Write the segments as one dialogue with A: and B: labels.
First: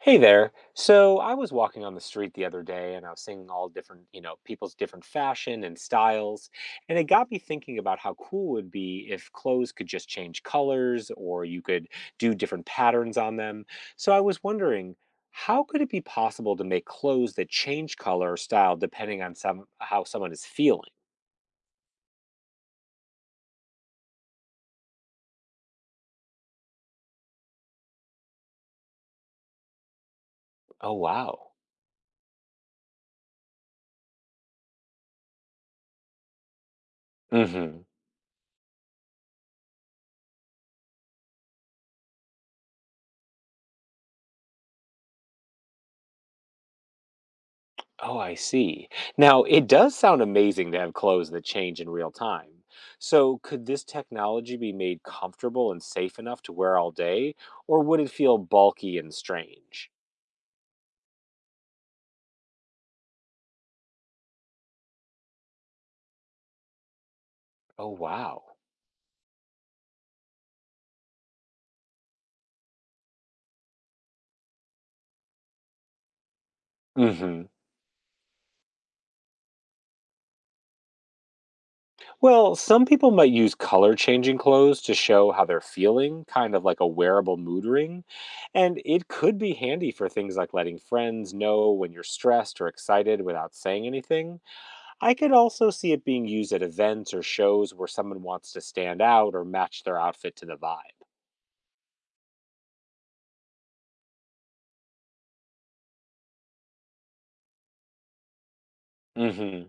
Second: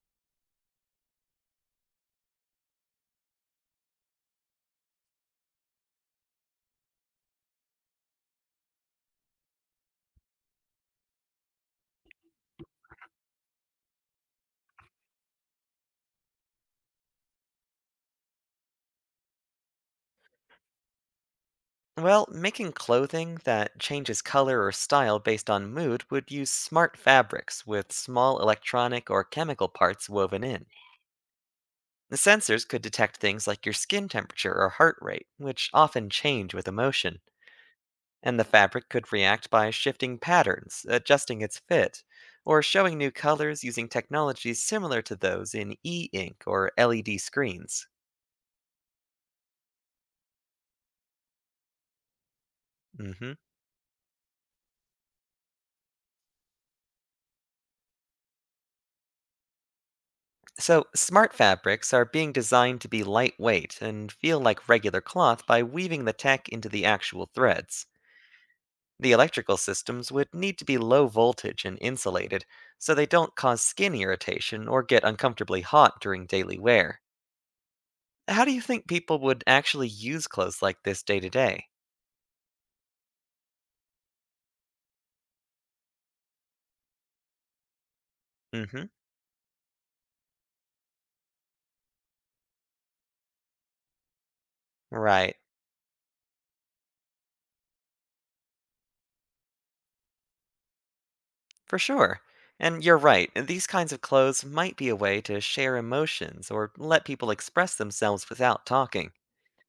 A: Hey there. So I was walking on the street the other day and I was seeing all different, people's different fashion and styles. And it got me thinking about how cool it would be if clothes could just change colors or you could do different patterns on them. So I was wondering, how could it be possible to make clothes that change color or style depending on some how someone is feeling?
B: Well, making clothing that changes color or style based on mood would use smart fabrics with small electronic or chemical parts woven in.
A: Oh, wow.
B: The sensors could detect things like your skin temperature or heart rate, which often change with emotion,
A: Hmm.
B: and the fabric could react by shifting patterns, adjusting its fit, or showing new colors using technologies similar to those in e ink or LED screens.
A: Oh, I see. Now, it does sound amazing to have clothes that change in real time.
B: Mm hmm.
A: So, could this technology be made comfortable and safe enough to wear all day, or would it feel bulky and strange?
B: So, smart fabrics are being designed to be lightweight and feel like regular cloth by weaving the tech into the actual threads.
A: Oh, wow.
B: The electrical systems would need to be low voltage and insulated so they don't cause skin irritation or get uncomfortably hot during daily wear.
A: Hmm.
B: How do you think people would actually use clothes like this day to day?
A: Well, some people might use color changing clothes to show how they're feeling, kind of like a wearable mood ring. And
B: Hmm.
A: it could be handy for things like letting friends know when you're stressed or excited without saying anything. I could
B: Right.
A: also see it being used at events or shows where someone wants to stand out or match their outfit to the vibe.
B: For sure. And you're right, these kinds of clothes might be a way to share emotions or let people express themselves without talking.
A: Hmm.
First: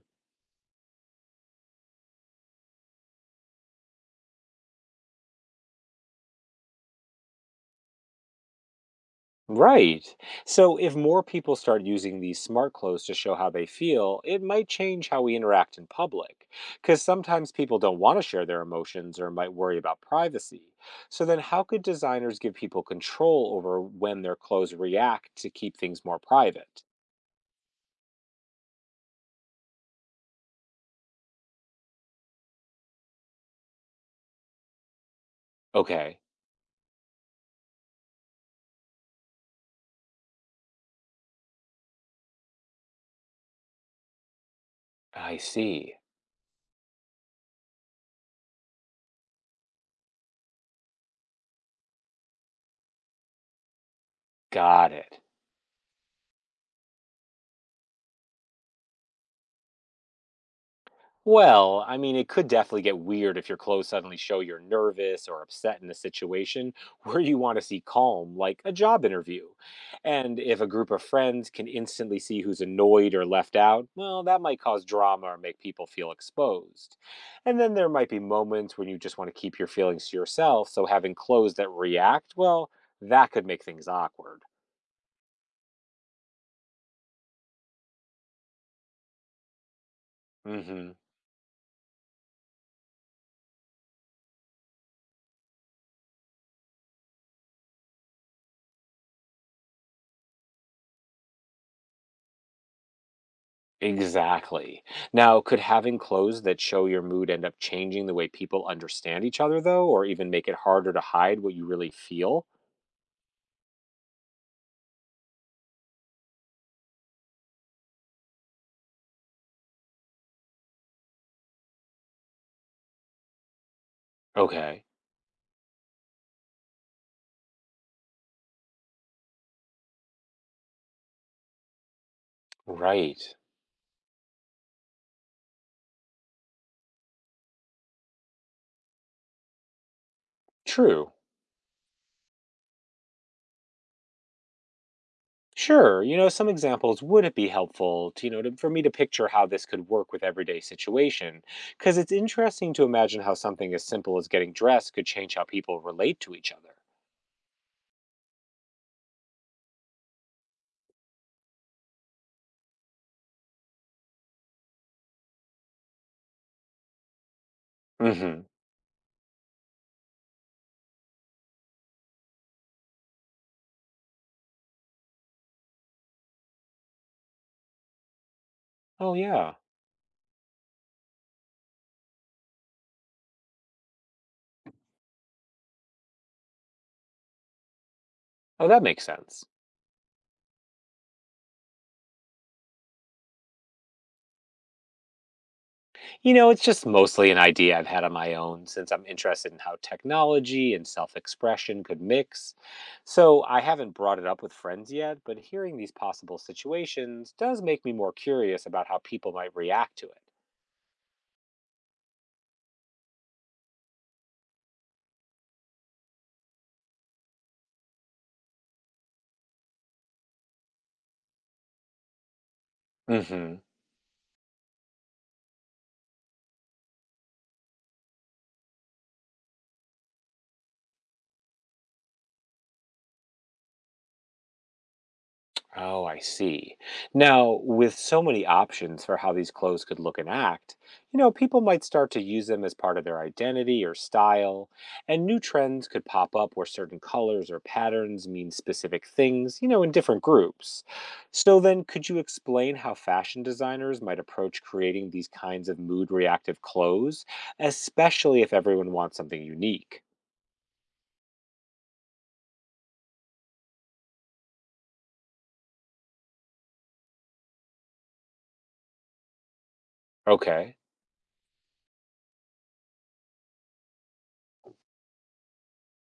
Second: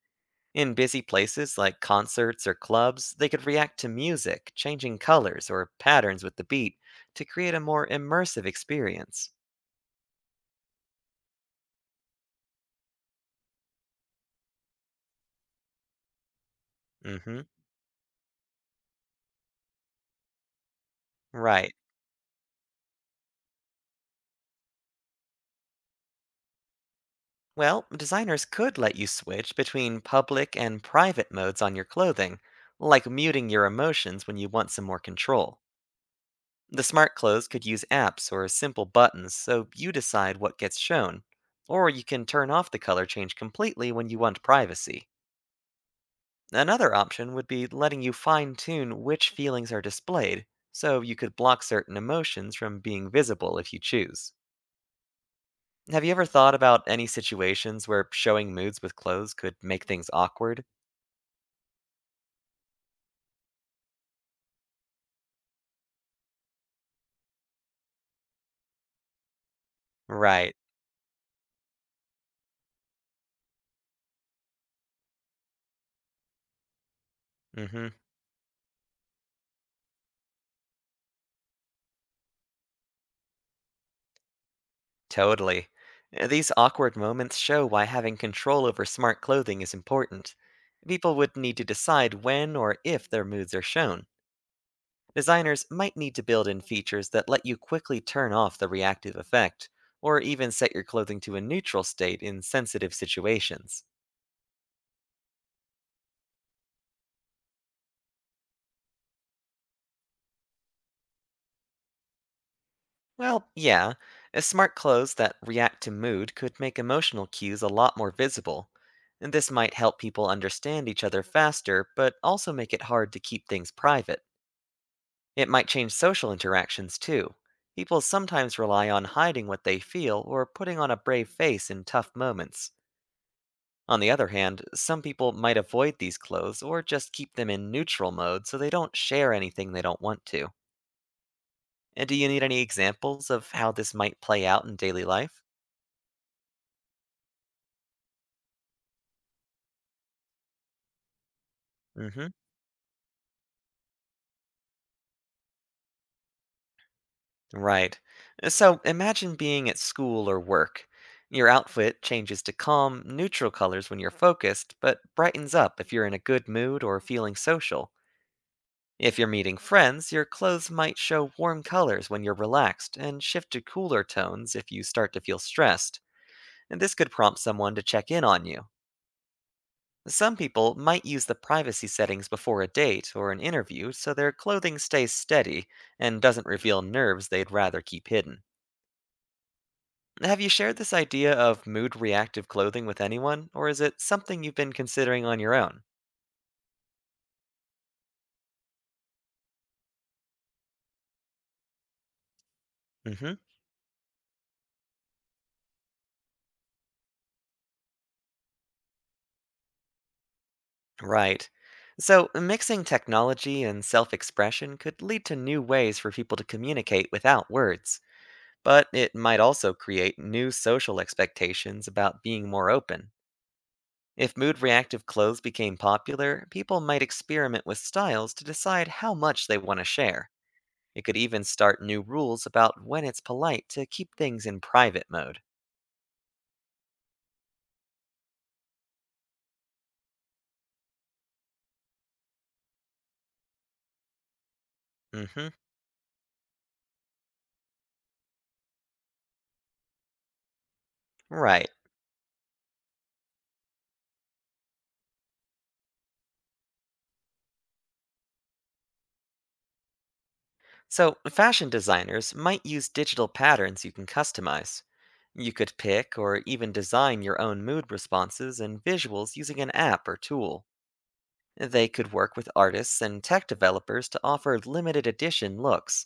B: In busy places like concerts or clubs, they could react to music, changing colors or patterns with the beat to create a more immersive experience.
A: Right. So if more people start using these smart clothes to show how they feel, it might change how we interact in public. Because
B: Hmm.
A: sometimes people don't want to share their emotions or might worry about privacy. So then, how
B: Right.
A: could designers give people control over when their clothes react to keep things more private?
B: Well, designers could let you switch between public and private modes on your clothing, like muting your emotions when you want some more control.
A: Okay.
B: The smart clothes could use apps or simple buttons so you decide what gets shown, or you can turn off the color change completely when you want privacy.
A: I see.
B: Another option would be letting you fine tune which feelings are displayed, so you could block certain emotions from being visible if you choose.
A: Got it.
B: Have you ever thought about any situations where showing moods with clothes could make things awkward?
A: Well, I mean, it could definitely get weird if your clothes suddenly show you're nervous or upset in a situation where you want to see calm, like a job interview. And
B: Right.
A: if a group of friends can instantly see who's annoyed or left out, well, that might cause drama or make people feel exposed. And then there
B: Hmm.
A: might be moments when you just want to keep your feelings to yourself, so having clothes that react, well, that could make things awkward.
B: Totally. These awkward moments show why having control over smart clothing is important.
A: Hmm.
B: People would need to decide when or if their moods are shown. Designers might need to build in features that let you quickly turn off the reactive effect, or even set your clothing to a neutral state in sensitive situations.
A: Exactly. Now, could having clothes that show your mood end up changing the way people understand each other, though, or even make it harder to hide what you really feel?
B: Well, yeah, smart clothes that react to mood could make emotional cues a lot more visible. And this might help people understand each other faster, but also make it hard to keep things private.
A: Okay.
B: It might change social interactions too. People sometimes rely on hiding what they feel or putting on a brave face in tough moments.
A: Right.
B: On the other hand, some people might avoid these clothes or just keep them in neutral mode so they don't share anything they don't want to.
A: True.
B: And do you need any examples of how this might play out in daily life?
A: Sure. Some examples would it be helpful to for me to picture how this could work with everyday situation? Because it's
B: Hmm.
A: interesting to imagine how something as simple as getting dressed could change how people relate to each other.
B: Right. So imagine being at school or work. Your outfit changes to calm, neutral colors when you're focused, but brightens up if you're in a good mood or feeling social.
A: Mm-hmm.
B: If you're meeting friends, your clothes might show warm colors when you're relaxed and shift to cooler tones if you start to feel stressed, and this could prompt someone to check in on you.
A: Oh, yeah.
B: Some people might use the privacy settings before a date or an interview so their clothing stays steady and doesn't reveal nerves they'd rather keep hidden.
A: Oh, that makes sense.
B: Have you shared this idea of mood reactive clothing with anyone, or is it something you've been considering on your own?
A: You know, it's just mostly an idea I've had on my own since I'm interested in how technology and self expression could mix.
B: Hmm.
A: So I haven't brought it up with friends yet, but hearing these possible situations does make me more curious about how people might react to
B: Right. So, mixing technology and self expression could lead to new ways for people to communicate without words, but it might also create new social expectations about being more open.
A: it.
B: If mood reactive clothes became popular, people might experiment with styles to decide how much they want to share. It could even start new rules about when it's polite to keep things in private mode.
A: Oh, I see. Now, with so many options for how these clothes could look and act, people might start to use them as part of their identity or style, and new
B: Hmm.
A: trends could pop up where certain colors or patterns mean specific things, in different groups. So
B: Right.
A: then, could you explain how fashion designers might approach creating these kinds of mood reactive clothes, especially if everyone wants something unique?
B: So, fashion designers might use digital patterns you can customize. You could pick or even design your own mood responses and visuals using an app or tool.
A: Okay.
B: They could work with artists and tech developers to offer limited edition looks.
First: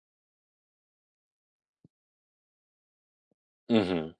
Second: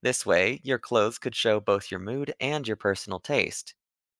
B: This way, your clothes could show both your mood and your personal taste.
A: Mhm.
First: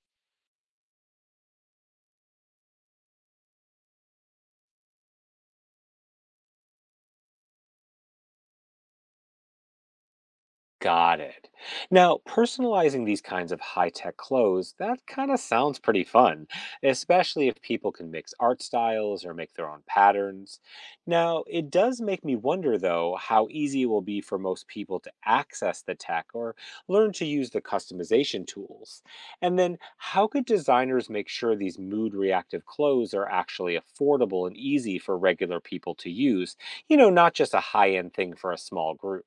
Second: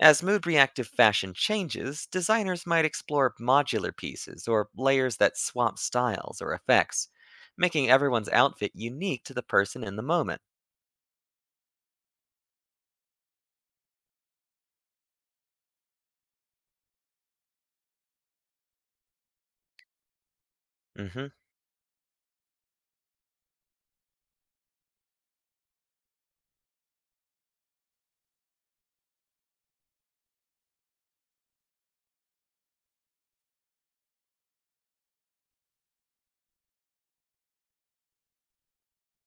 B: As mood reactive fashion changes, designers might explore modular pieces or layers that swap styles or effects, making everyone's outfit unique to the person in the moment.
A: Got it. Now, personalizing these kinds of high tech clothes, that kind of sounds pretty fun, especially if people can mix art styles or make their own patterns.
B: Hmm.
A: Now, it does make me wonder, though, how easy it will be for most people to access the tech or learn to use the customization tools. And then, how could designers make sure these mood reactive clothes are actually affordable and easy for regular people to use? Not just a high end thing for a small group.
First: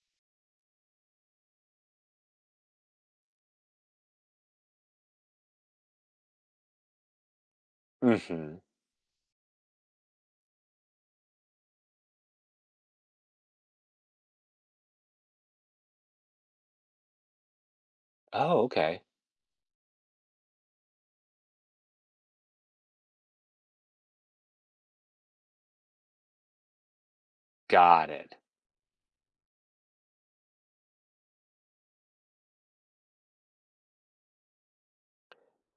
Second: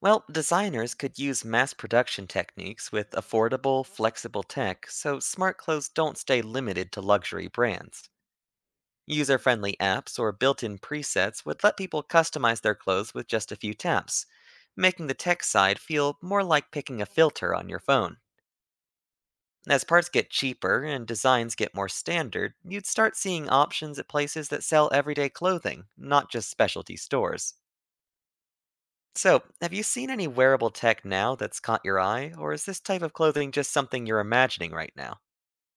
B: Well, designers could use mass production techniques with affordable, flexible tech so smart clothes don't stay limited to luxury brands.
A: Hmm.
B: User friendly apps or built in presets would let people customize their clothes with just a few taps, making the tech side feel more like picking a filter on your phone.
A: Oh, okay.
B: As parts get cheaper and designs get more standard, you'd start seeing options at places that sell everyday clothing, not just specialty stores.
A: Got it.
B: So, have you seen any wearable tech now that's caught your eye, or is this type of clothing just something you're imagining right now?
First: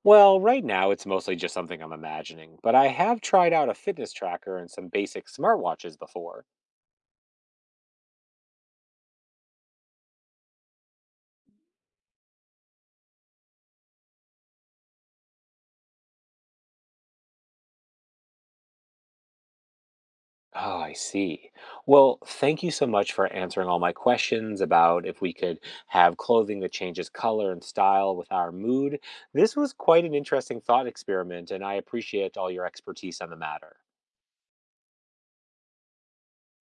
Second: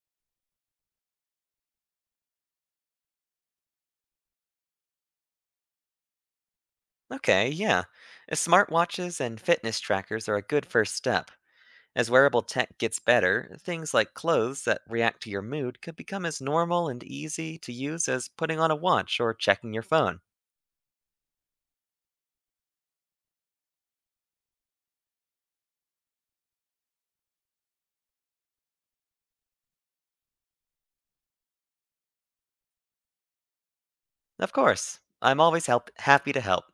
A: Well, right now it's mostly just something I'm imagining, but I have tried out a fitness tracker and some basic smartwatches before.
B: Okay, yeah. Smartwatches and fitness trackers are a good first step. As wearable tech gets better, things like clothes that react to your mood could become as normal and easy to use as putting on a watch or checking your phone.
A: Oh, I see. Well, thank you so much for answering all my questions about if we could have clothing that changes color and style with our mood. This was quite an interesting thought experiment, and I appreciate all your expertise on the matter.
B: Of course, I'm always happy to help.